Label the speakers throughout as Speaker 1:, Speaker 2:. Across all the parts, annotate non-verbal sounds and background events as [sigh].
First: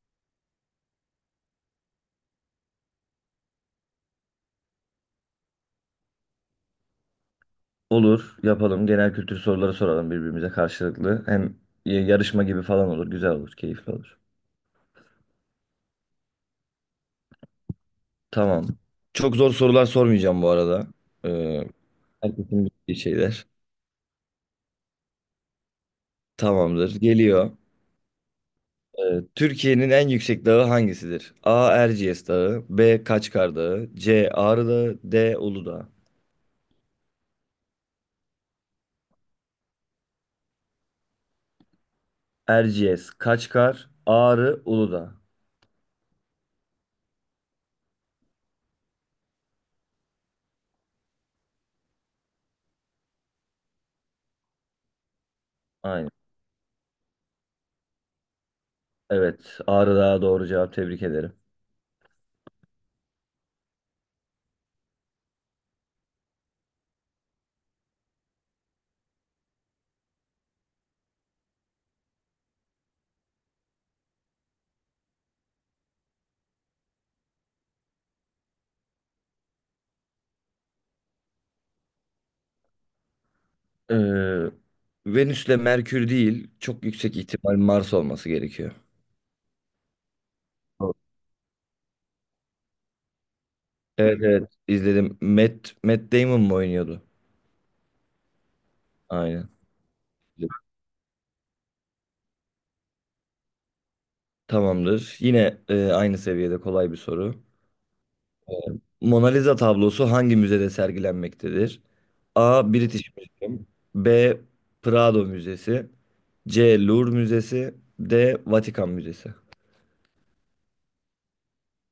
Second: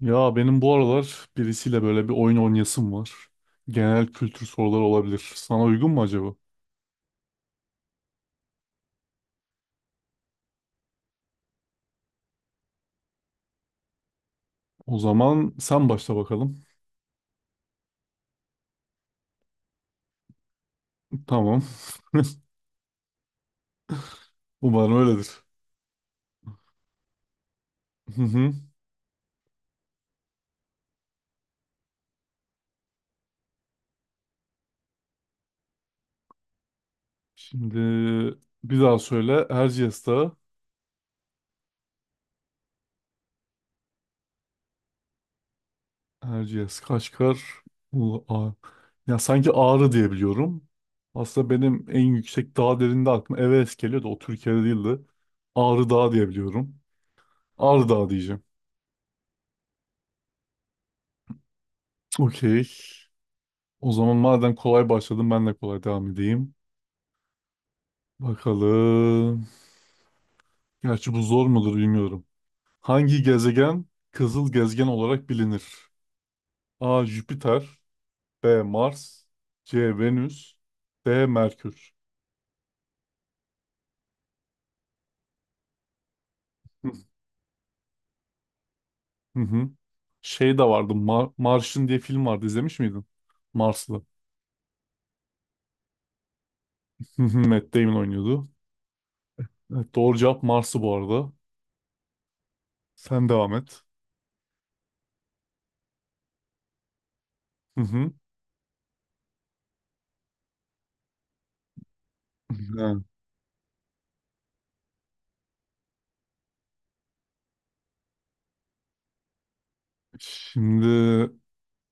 Speaker 1: Ya benim bu aralar birisiyle böyle bir oyun oynayasım var. Genel kültür soruları olabilir. Sana uygun mu acaba?
Speaker 2: Olur, yapalım. Genel kültür soruları soralım birbirimize karşılıklı. Hem yarışma gibi falan olur. Güzel olur, keyifli olur.
Speaker 1: O zaman sen başla bakalım.
Speaker 2: Tamam. Çok zor sorular sormayacağım bu arada.
Speaker 1: Tamam.
Speaker 2: Ee,
Speaker 1: [laughs]
Speaker 2: herkesin bildiği şeyler.
Speaker 1: Umarım öyledir.
Speaker 2: Tamamdır. Geliyor.
Speaker 1: Hı hı.
Speaker 2: Türkiye'nin en yüksek dağı hangisidir? A. Erciyes Dağı B. Kaçkar Dağı C. Ağrı Dağı D. Uludağ.
Speaker 1: Şimdi bir daha söyle. Erciyes Dağı.
Speaker 2: Erciyes, Kaçkar, Ağrı, Uludağ.
Speaker 1: Erciyes Kaçkar. Ulu a. Ya sanki Ağrı diye biliyorum. Aslında benim en yüksek dağ derinde aklıma Everest geliyor da o Türkiye'de değildi. Ağrı
Speaker 2: Aynen.
Speaker 1: Dağı diye biliyorum. Ağrı Dağı diyeceğim.
Speaker 2: Evet. Ağrı Dağı doğru cevap. Tebrik ederim.
Speaker 1: Okey. O zaman madem kolay başladım ben de kolay devam edeyim. Bakalım. Gerçi bu zor mudur bilmiyorum. Hangi gezegen kızıl gezegen olarak bilinir? A. Jüpiter, B. Mars, C. Venüs, D. Merkür.
Speaker 2: Ee, Venüs'le Merkür değil, çok
Speaker 1: Hı
Speaker 2: yüksek ihtimal Mars olması gerekiyor.
Speaker 1: hı. Hı. Şey de
Speaker 2: Doğru.
Speaker 1: vardı. Mars'ın diye film vardı. İzlemiş miydin? Marslı.
Speaker 2: Evet evet, izledim. Matt Damon mu oynuyordu?
Speaker 1: Hı hı, Matt Damon oynuyordu.
Speaker 2: Aynen.
Speaker 1: Evet, doğru cevap Mars'ı bu arada. Sen devam et.
Speaker 2: Tamamdır. Yine aynı seviyede kolay bir soru.
Speaker 1: Hı hı.
Speaker 2: Mona Lisa tablosu hangi müzede sergilenmektedir? A.
Speaker 1: Ha,
Speaker 2: British Museum B. Prado Müzesi C. Louvre Müzesi D. Vatikan Müzesi.
Speaker 1: şimdi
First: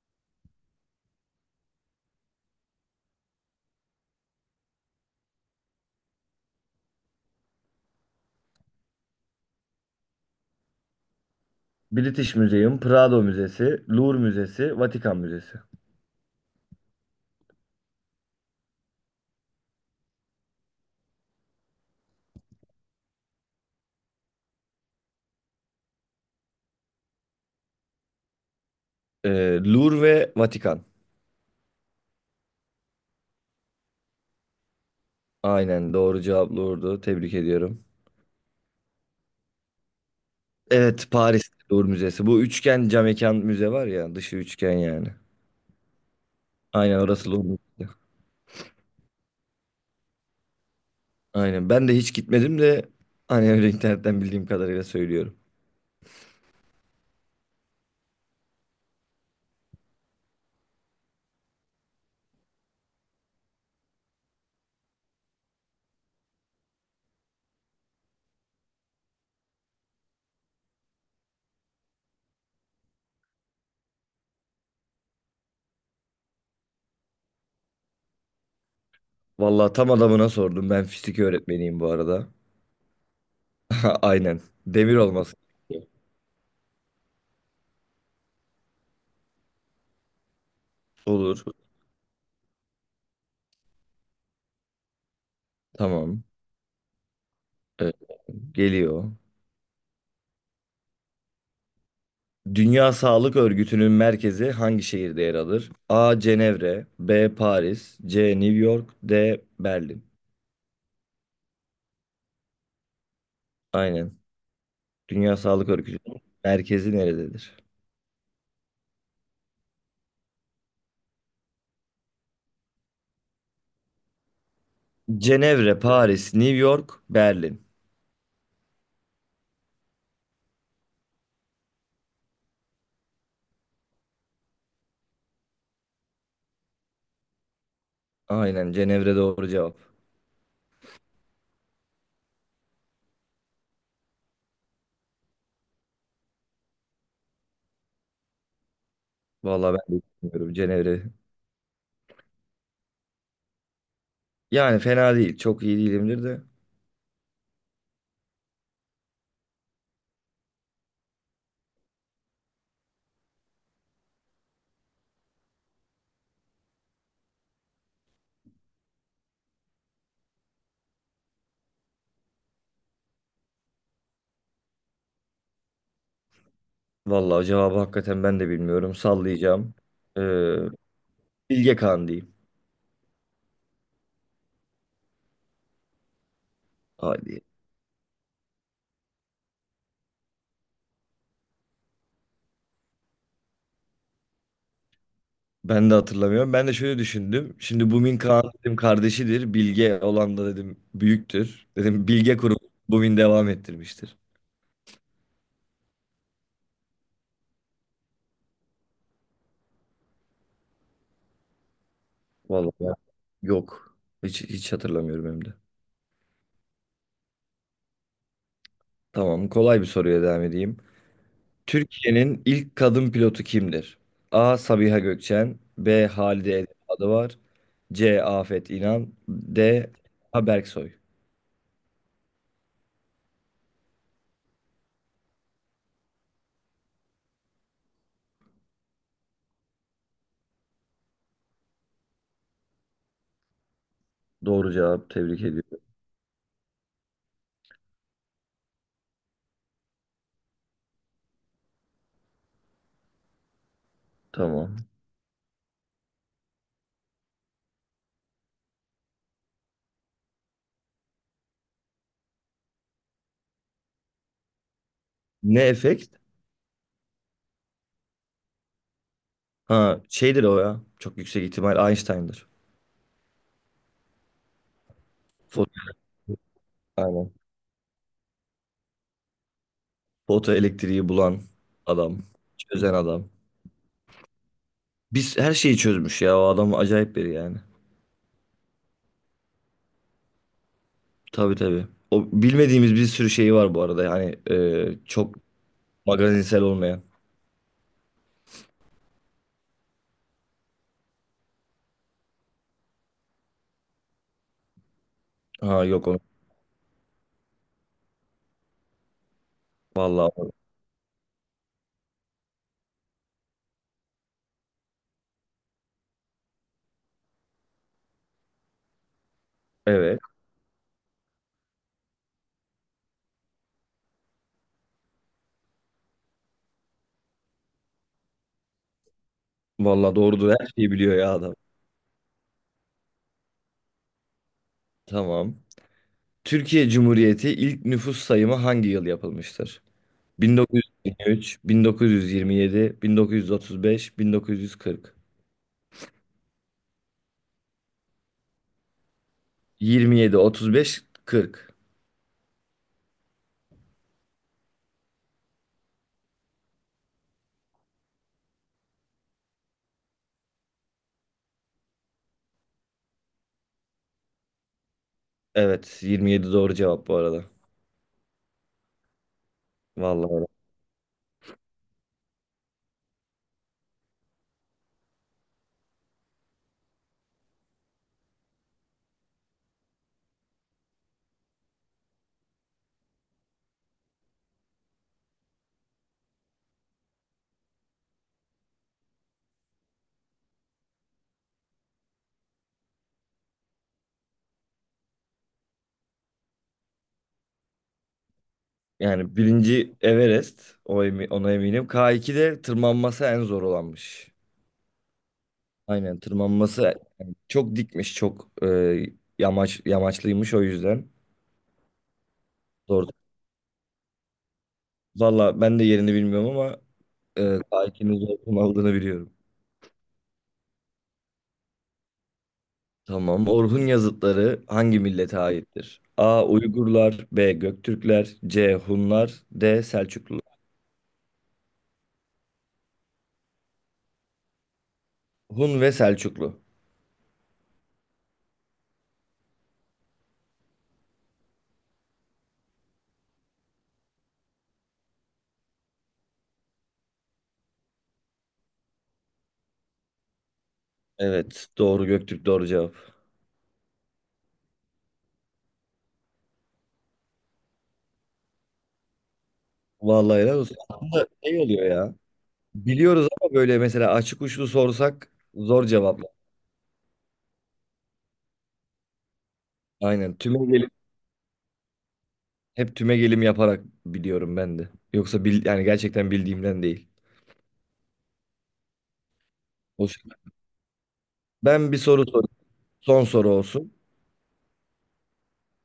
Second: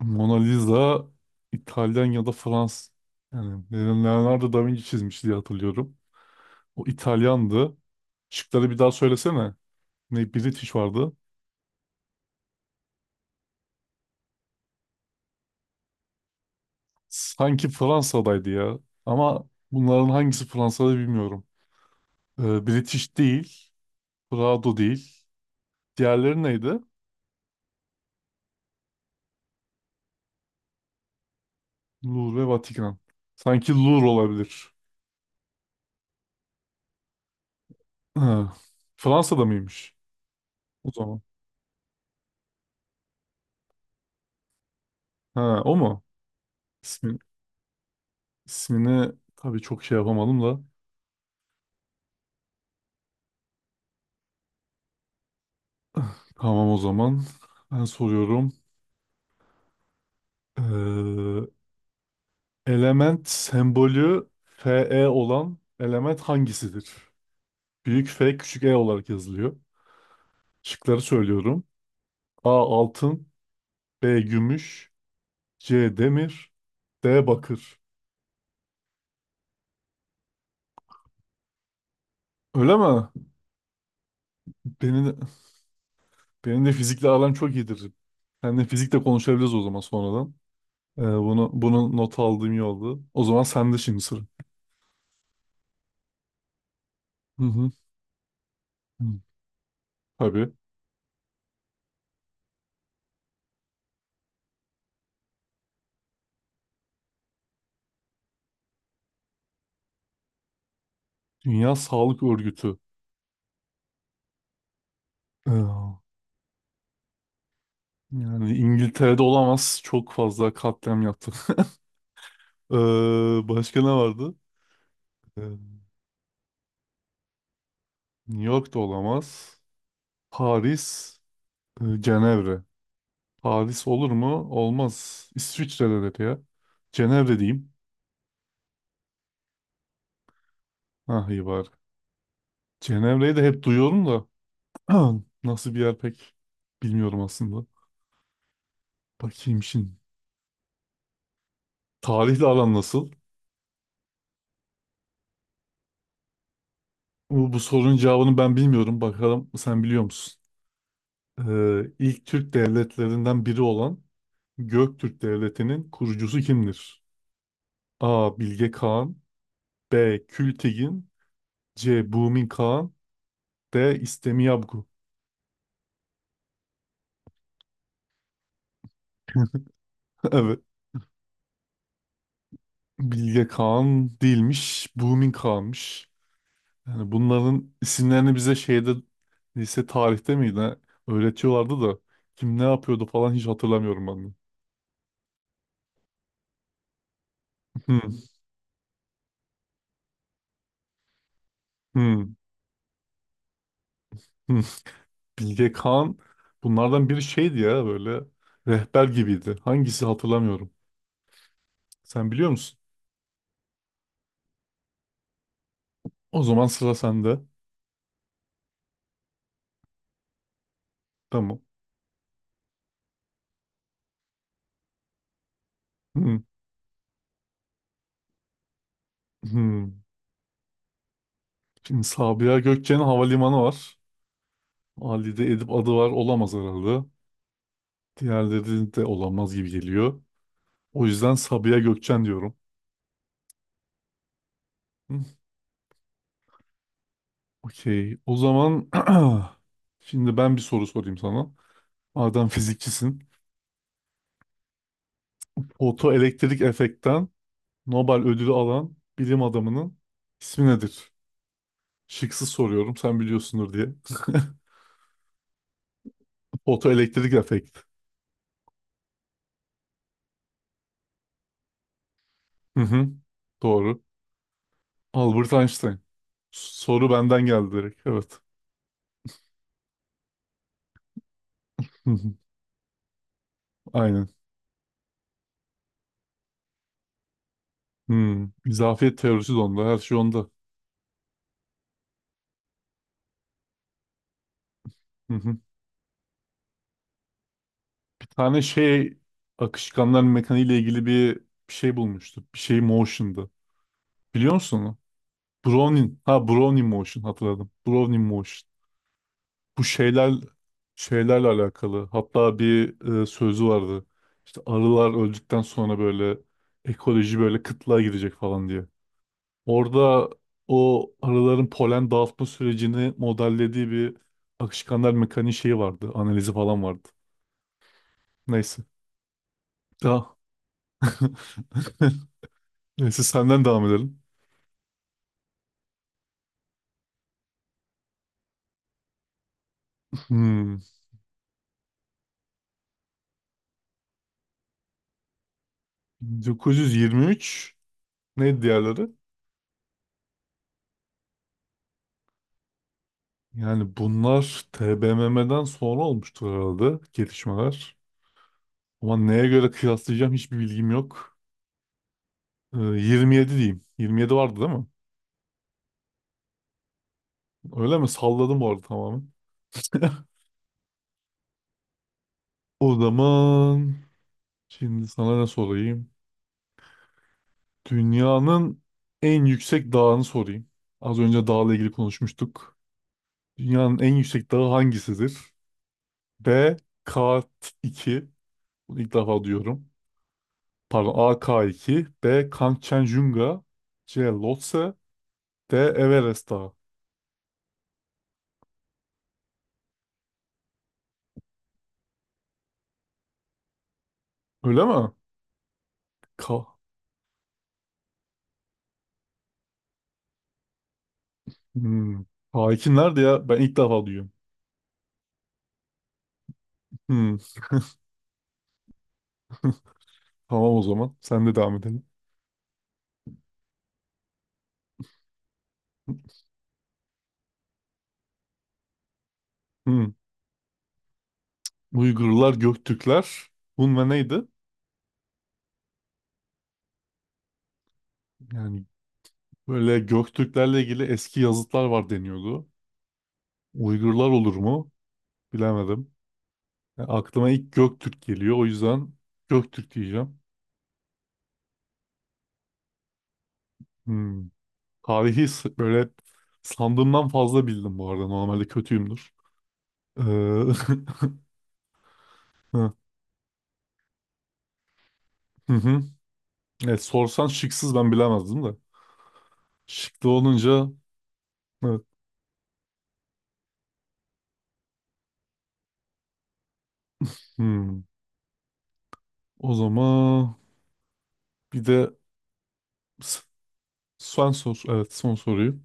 Speaker 1: Mona Lisa İtalyan ya da Fransız. Yani Leonardo da Vinci çizmiş diye hatırlıyorum. O İtalyandı. Şıkları bir daha söylesene. Ne British vardı.
Speaker 2: British Museum, Prado Müzesi, Louvre Müzesi, Vatikan Müzesi.
Speaker 1: Sanki Fransa'daydı ya. Ama bunların hangisi Fransa'da bilmiyorum. British değil. Prado değil. Diğerleri neydi?
Speaker 2: Louvre ve Vatikan.
Speaker 1: Louvre ve Vatikan. Sanki Louvre olabilir.
Speaker 2: Aynen, doğru cevap Louvre'du. Tebrik ediyorum.
Speaker 1: Ha, Fransa'da mıymış? O
Speaker 2: Evet,
Speaker 1: zaman.
Speaker 2: Paris Louvre Müzesi. Bu üçgen cam mekan müze var ya, dışı üçgen yani.
Speaker 1: Ha, o mu?
Speaker 2: Aynen,
Speaker 1: İsmin,
Speaker 2: orası Louvre Müzesi.
Speaker 1: ismini tabii çok şey yapamadım da.
Speaker 2: Aynen, ben de hiç gitmedim de hani öyle internetten bildiğim kadarıyla söylüyorum.
Speaker 1: Tamam o zaman. Ben soruyorum. Ee, element sembolü Fe olan element hangisidir? Büyük F küçük E olarak yazılıyor. Şıkları söylüyorum. A altın, B gümüş, C demir, D bakır.
Speaker 2: Vallahi tam adamına sordum. Ben fizik öğretmeniyim bu arada.
Speaker 1: Öyle mi?
Speaker 2: [laughs] Aynen. Demir
Speaker 1: Benim,
Speaker 2: olması gerekiyor.
Speaker 1: benim de fizikle aram çok iyidir. Seninle fizikle konuşabiliriz o zaman sonradan. Ee,
Speaker 2: Olur.
Speaker 1: bunu, bunu not aldığım iyi oldu. O zaman sende şimdi sıra.
Speaker 2: Tamam.
Speaker 1: Hı hı.
Speaker 2: Ee,
Speaker 1: Hı.
Speaker 2: geliyor.
Speaker 1: Tabii.
Speaker 2: Dünya Sağlık Örgütü'nün merkezi hangi şehirde yer alır? A. Cenevre B. Paris C. New York D. Berlin.
Speaker 1: Dünya Sağlık Örgütü.
Speaker 2: Aynen. Dünya Sağlık
Speaker 1: Ee,
Speaker 2: Örgütü'nün merkezi nerededir?
Speaker 1: Yani İngiltere'de olamaz. Çok fazla katliam yaptı. [laughs] Ee, başka ne vardı? Ee,
Speaker 2: Cenevre, Paris, New York, Berlin.
Speaker 1: New York'ta olamaz. Paris, Cenevre. Paris olur mu? Olmaz. İsviçre'de de ya. Cenevre diyeyim.
Speaker 2: Aynen, Cenevre doğru cevap.
Speaker 1: Ah iyi var. Cenevre'yi de hep duyuyorum da [clears throat] nasıl bir yer pek bilmiyorum aslında. Bakayım
Speaker 2: Vallahi
Speaker 1: şimdi.
Speaker 2: ben de bilmiyorum Cenevre.
Speaker 1: Tarihle aran nasıl?
Speaker 2: Yani fena değil. Çok iyi değilimdir de.
Speaker 1: Bu sorunun cevabını ben bilmiyorum. Bakalım sen biliyor musun? İlk Türk devletlerinden biri olan Göktürk Devleti'nin kurucusu kimdir? A. Bilge Kağan, B. Kültigin, C. Bumin Kağan, D. İstemiyabgu.
Speaker 2: Vallahi cevabı hakikaten ben de bilmiyorum. Sallayacağım. Ee,
Speaker 1: [laughs] Evet.
Speaker 2: Bilge Kağan diyeyim.
Speaker 1: Bilge Kağan değilmiş. Bumin Kağan'mış. Yani
Speaker 2: Hadi.
Speaker 1: bunların isimlerini bize şeyde lise tarihte miydi, ne? Öğretiyorlardı da kim ne yapıyordu falan hiç hatırlamıyorum ben de.
Speaker 2: Ben de hatırlamıyorum. Ben de şöyle düşündüm. Şimdi
Speaker 1: Hmm,
Speaker 2: Bumin Kağan dedim kardeşidir. Bilge olan da dedim büyüktür. Dedim
Speaker 1: hmm,
Speaker 2: Bilge kurup Bumin devam ettirmiştir.
Speaker 1: hmm. Bilge Kağan bunlardan biri şeydi ya, böyle rehber gibiydi. Hangisi hatırlamıyorum. Sen biliyor
Speaker 2: Vallahi
Speaker 1: musun?
Speaker 2: ben- yok. Hiç hatırlamıyorum hem de.
Speaker 1: O zaman sıra sende.
Speaker 2: Tamam, kolay bir soruya devam edeyim.
Speaker 1: Tamam.
Speaker 2: Türkiye'nin ilk kadın pilotu kimdir? A. Sabiha Gökçen B.
Speaker 1: Hmm,
Speaker 2: Halide Edip Adıvar C. Afet İnan D.
Speaker 1: hmm.
Speaker 2: Ha Berksoy.
Speaker 1: Şimdi Sabiha Gökçen'in havalimanı var. Ali'de Edip adı var olamaz herhalde. Diğerleri de olamaz gibi geliyor. O yüzden Sabiha Gökçen diyorum.
Speaker 2: Doğru cevap,
Speaker 1: Hmm.
Speaker 2: tebrik ediyorum.
Speaker 1: Okey. O zaman [clears throat] şimdi ben bir soru sorayım sana. Madem [laughs] fizikçisin.
Speaker 2: Tamam.
Speaker 1: Fotoelektrik efektten Nobel ödülü alan bilim adamının ismi nedir? Şıksız soruyorum sen biliyorsundur diye.
Speaker 2: Ne efekt?
Speaker 1: [laughs] Fotoelektrik efekt.
Speaker 2: Ha, şeydir o ya. Çok yüksek ihtimal Einstein'dır.
Speaker 1: Hı hı, doğru. Albert
Speaker 2: Foto,
Speaker 1: Einstein. Soru
Speaker 2: aynen.
Speaker 1: benden geldi direkt. Evet.
Speaker 2: Foto elektriği bulan
Speaker 1: Hı
Speaker 2: adam.
Speaker 1: hı.
Speaker 2: Çözen adam.
Speaker 1: Aynen.
Speaker 2: Biz her şeyi çözmüş ya. O adam acayip biri yani.
Speaker 1: Hmm. İzafiyet teorisi de onda. Her şey onda.
Speaker 2: Tabii tabii. O bilmediğimiz bir sürü şey var bu arada. Yani
Speaker 1: Hı
Speaker 2: çok
Speaker 1: hı.
Speaker 2: magazinsel olmayan.
Speaker 1: Bir tane şey akışkanlar mekaniği ile ilgili bir şey bulmuştu. Bir şey motion'dı. Biliyor musun onu?
Speaker 2: Ha yok
Speaker 1: Brownian.
Speaker 2: onu.
Speaker 1: Ha, Brownian motion, hatırladım. Brownian motion. Bu şeyler
Speaker 2: Vallahi
Speaker 1: şeylerle alakalı. Hatta bir sözü vardı. İşte arılar öldükten sonra böyle ekoloji böyle kıtlığa girecek falan diye.
Speaker 2: evet.
Speaker 1: Orada o arıların polen dağıtma sürecini modellediği bir akışkanlar mekaniği şeyi vardı. Analizi falan vardı. Neyse.
Speaker 2: Vallahi
Speaker 1: Daha.
Speaker 2: doğrudur. Her şeyi biliyor ya adam.
Speaker 1: [laughs] Neyse, senden devam edelim.
Speaker 2: Tamam. Türkiye Cumhuriyeti ilk nüfus sayımı hangi yıl yapılmıştır?
Speaker 1: Hmm.
Speaker 2: 1923, 1927, 1935, 1940.
Speaker 1: 1923. Neydi diğerleri?
Speaker 2: 27, 35, 40.
Speaker 1: Yani bunlar TBMM'den sonra olmuştur herhalde gelişmeler. Ama neye göre kıyaslayacağım hiçbir bilgim yok. 27 diyeyim. 27 vardı değil mi?
Speaker 2: Evet, 27 doğru cevap bu arada.
Speaker 1: Öyle mi? Salladım bu arada tamamen. [laughs]
Speaker 2: Vallahi öyle.
Speaker 1: O zaman şimdi sana ne sorayım? Dünyanın en yüksek dağını sorayım. Az önce dağla ilgili konuşmuştuk. Dünyanın en yüksek dağı hangisidir? B. K2. Bunu ilk defa duyuyorum. Pardon, A. K2, B. Kangchenjunga, C. Lhotse, D. Everest Dağı.
Speaker 2: Yani birinci Everest, ona eminim. K2'de tırmanması en zor olanmış.
Speaker 1: Öyle mi?
Speaker 2: Aynen,
Speaker 1: K.
Speaker 2: tırmanması yani çok dikmiş, çok yamaç yamaçlıymış o yüzden.
Speaker 1: Hmm. K2
Speaker 2: Zor.
Speaker 1: nerede ya? Ben ilk defa duyuyorum.
Speaker 2: Valla ben de yerini bilmiyorum ama
Speaker 1: Hmm.
Speaker 2: tarihinin zor aldığını biliyorum.
Speaker 1: Tamam o zaman. Sen de devam edelim.
Speaker 2: Tamam. Orhun yazıtları hangi millete aittir? A. Uygurlar, B. Göktürkler, C. Hunlar, D.
Speaker 1: Hmm.
Speaker 2: Selçuklu.
Speaker 1: Uygurlar, Göktürkler. Hun ve neydi?
Speaker 2: Hun ve Selçuklu.
Speaker 1: Yani böyle Göktürklerle ilgili eski yazıtlar var deniyordu. Uygurlar olur mu? Bilemedim. Yani aklıma ilk Göktürk geliyor. O yüzden Göktürk diyeceğim.
Speaker 2: Evet, doğru, Göktürk doğru cevap.
Speaker 1: Hmm. Tarihi böyle sandığımdan fazla bildim bu arada. Normalde kötüyümdür. [laughs]
Speaker 2: Vallahi helal olsun. Aslında
Speaker 1: Hı
Speaker 2: şey oluyor ya. Biliyoruz ama böyle mesela açık uçlu sorsak zor
Speaker 1: hı.
Speaker 2: cevaplar.
Speaker 1: Evet, sorsan şıksız ben bilemezdim de. Şıklı
Speaker 2: Aynen. Tümü.
Speaker 1: olunca evet.
Speaker 2: Hep tümegelim yaparak biliyorum ben de. Yoksa yani gerçekten bildiğimden değil.
Speaker 1: Hmm. O
Speaker 2: Hoş.
Speaker 1: zaman bir
Speaker 2: Ben bir
Speaker 1: de
Speaker 2: soru sorayım. Son
Speaker 1: s-
Speaker 2: soru olsun.
Speaker 1: son sor. Evet, son soruyu.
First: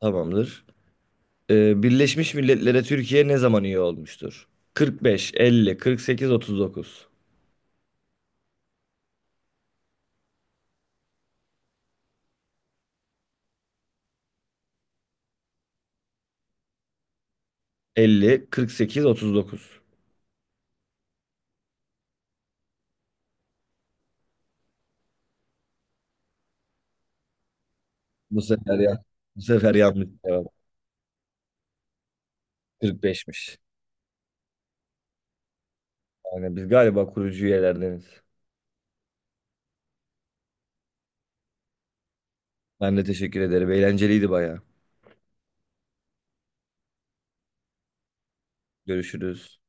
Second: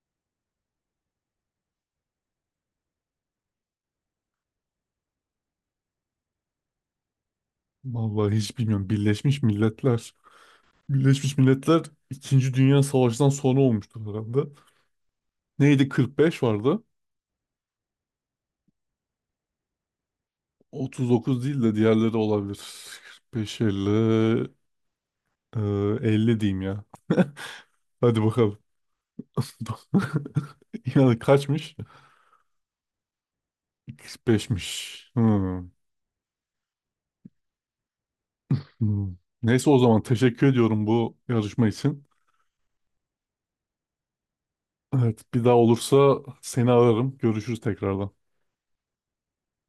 Speaker 2: Tamamdır. Birleşmiş Milletler'e Türkiye ne zaman üye olmuştur? 45, 50, 48, 39.
Speaker 1: Vallahi hiç bilmiyorum. Birleşmiş Milletler. Birleşmiş Milletler İkinci Dünya Savaşı'ndan sonra olmuştur herhalde. Neydi, 45 vardı.
Speaker 2: 50, 48, 39.
Speaker 1: 39 değil de diğerleri olabilir. 45, 50, e, 50 diyeyim ya. Hadi
Speaker 2: Bu
Speaker 1: bakalım.
Speaker 2: sefer ya. Bu
Speaker 1: [laughs]
Speaker 2: sefer yanlış cevap.
Speaker 1: Yani kaçmış?
Speaker 2: 45'miş.
Speaker 1: 45'miş. Hmm.
Speaker 2: Yani biz galiba kurucu üyelerdeniz.
Speaker 1: Hmm. Neyse, o zaman teşekkür ediyorum bu yarışma için.
Speaker 2: Ben de teşekkür ederim. Eğlenceliydi bayağı.
Speaker 1: Evet, bir daha olursa seni ararım. Görüşürüz tekrardan.
Speaker 2: Görüşürüz.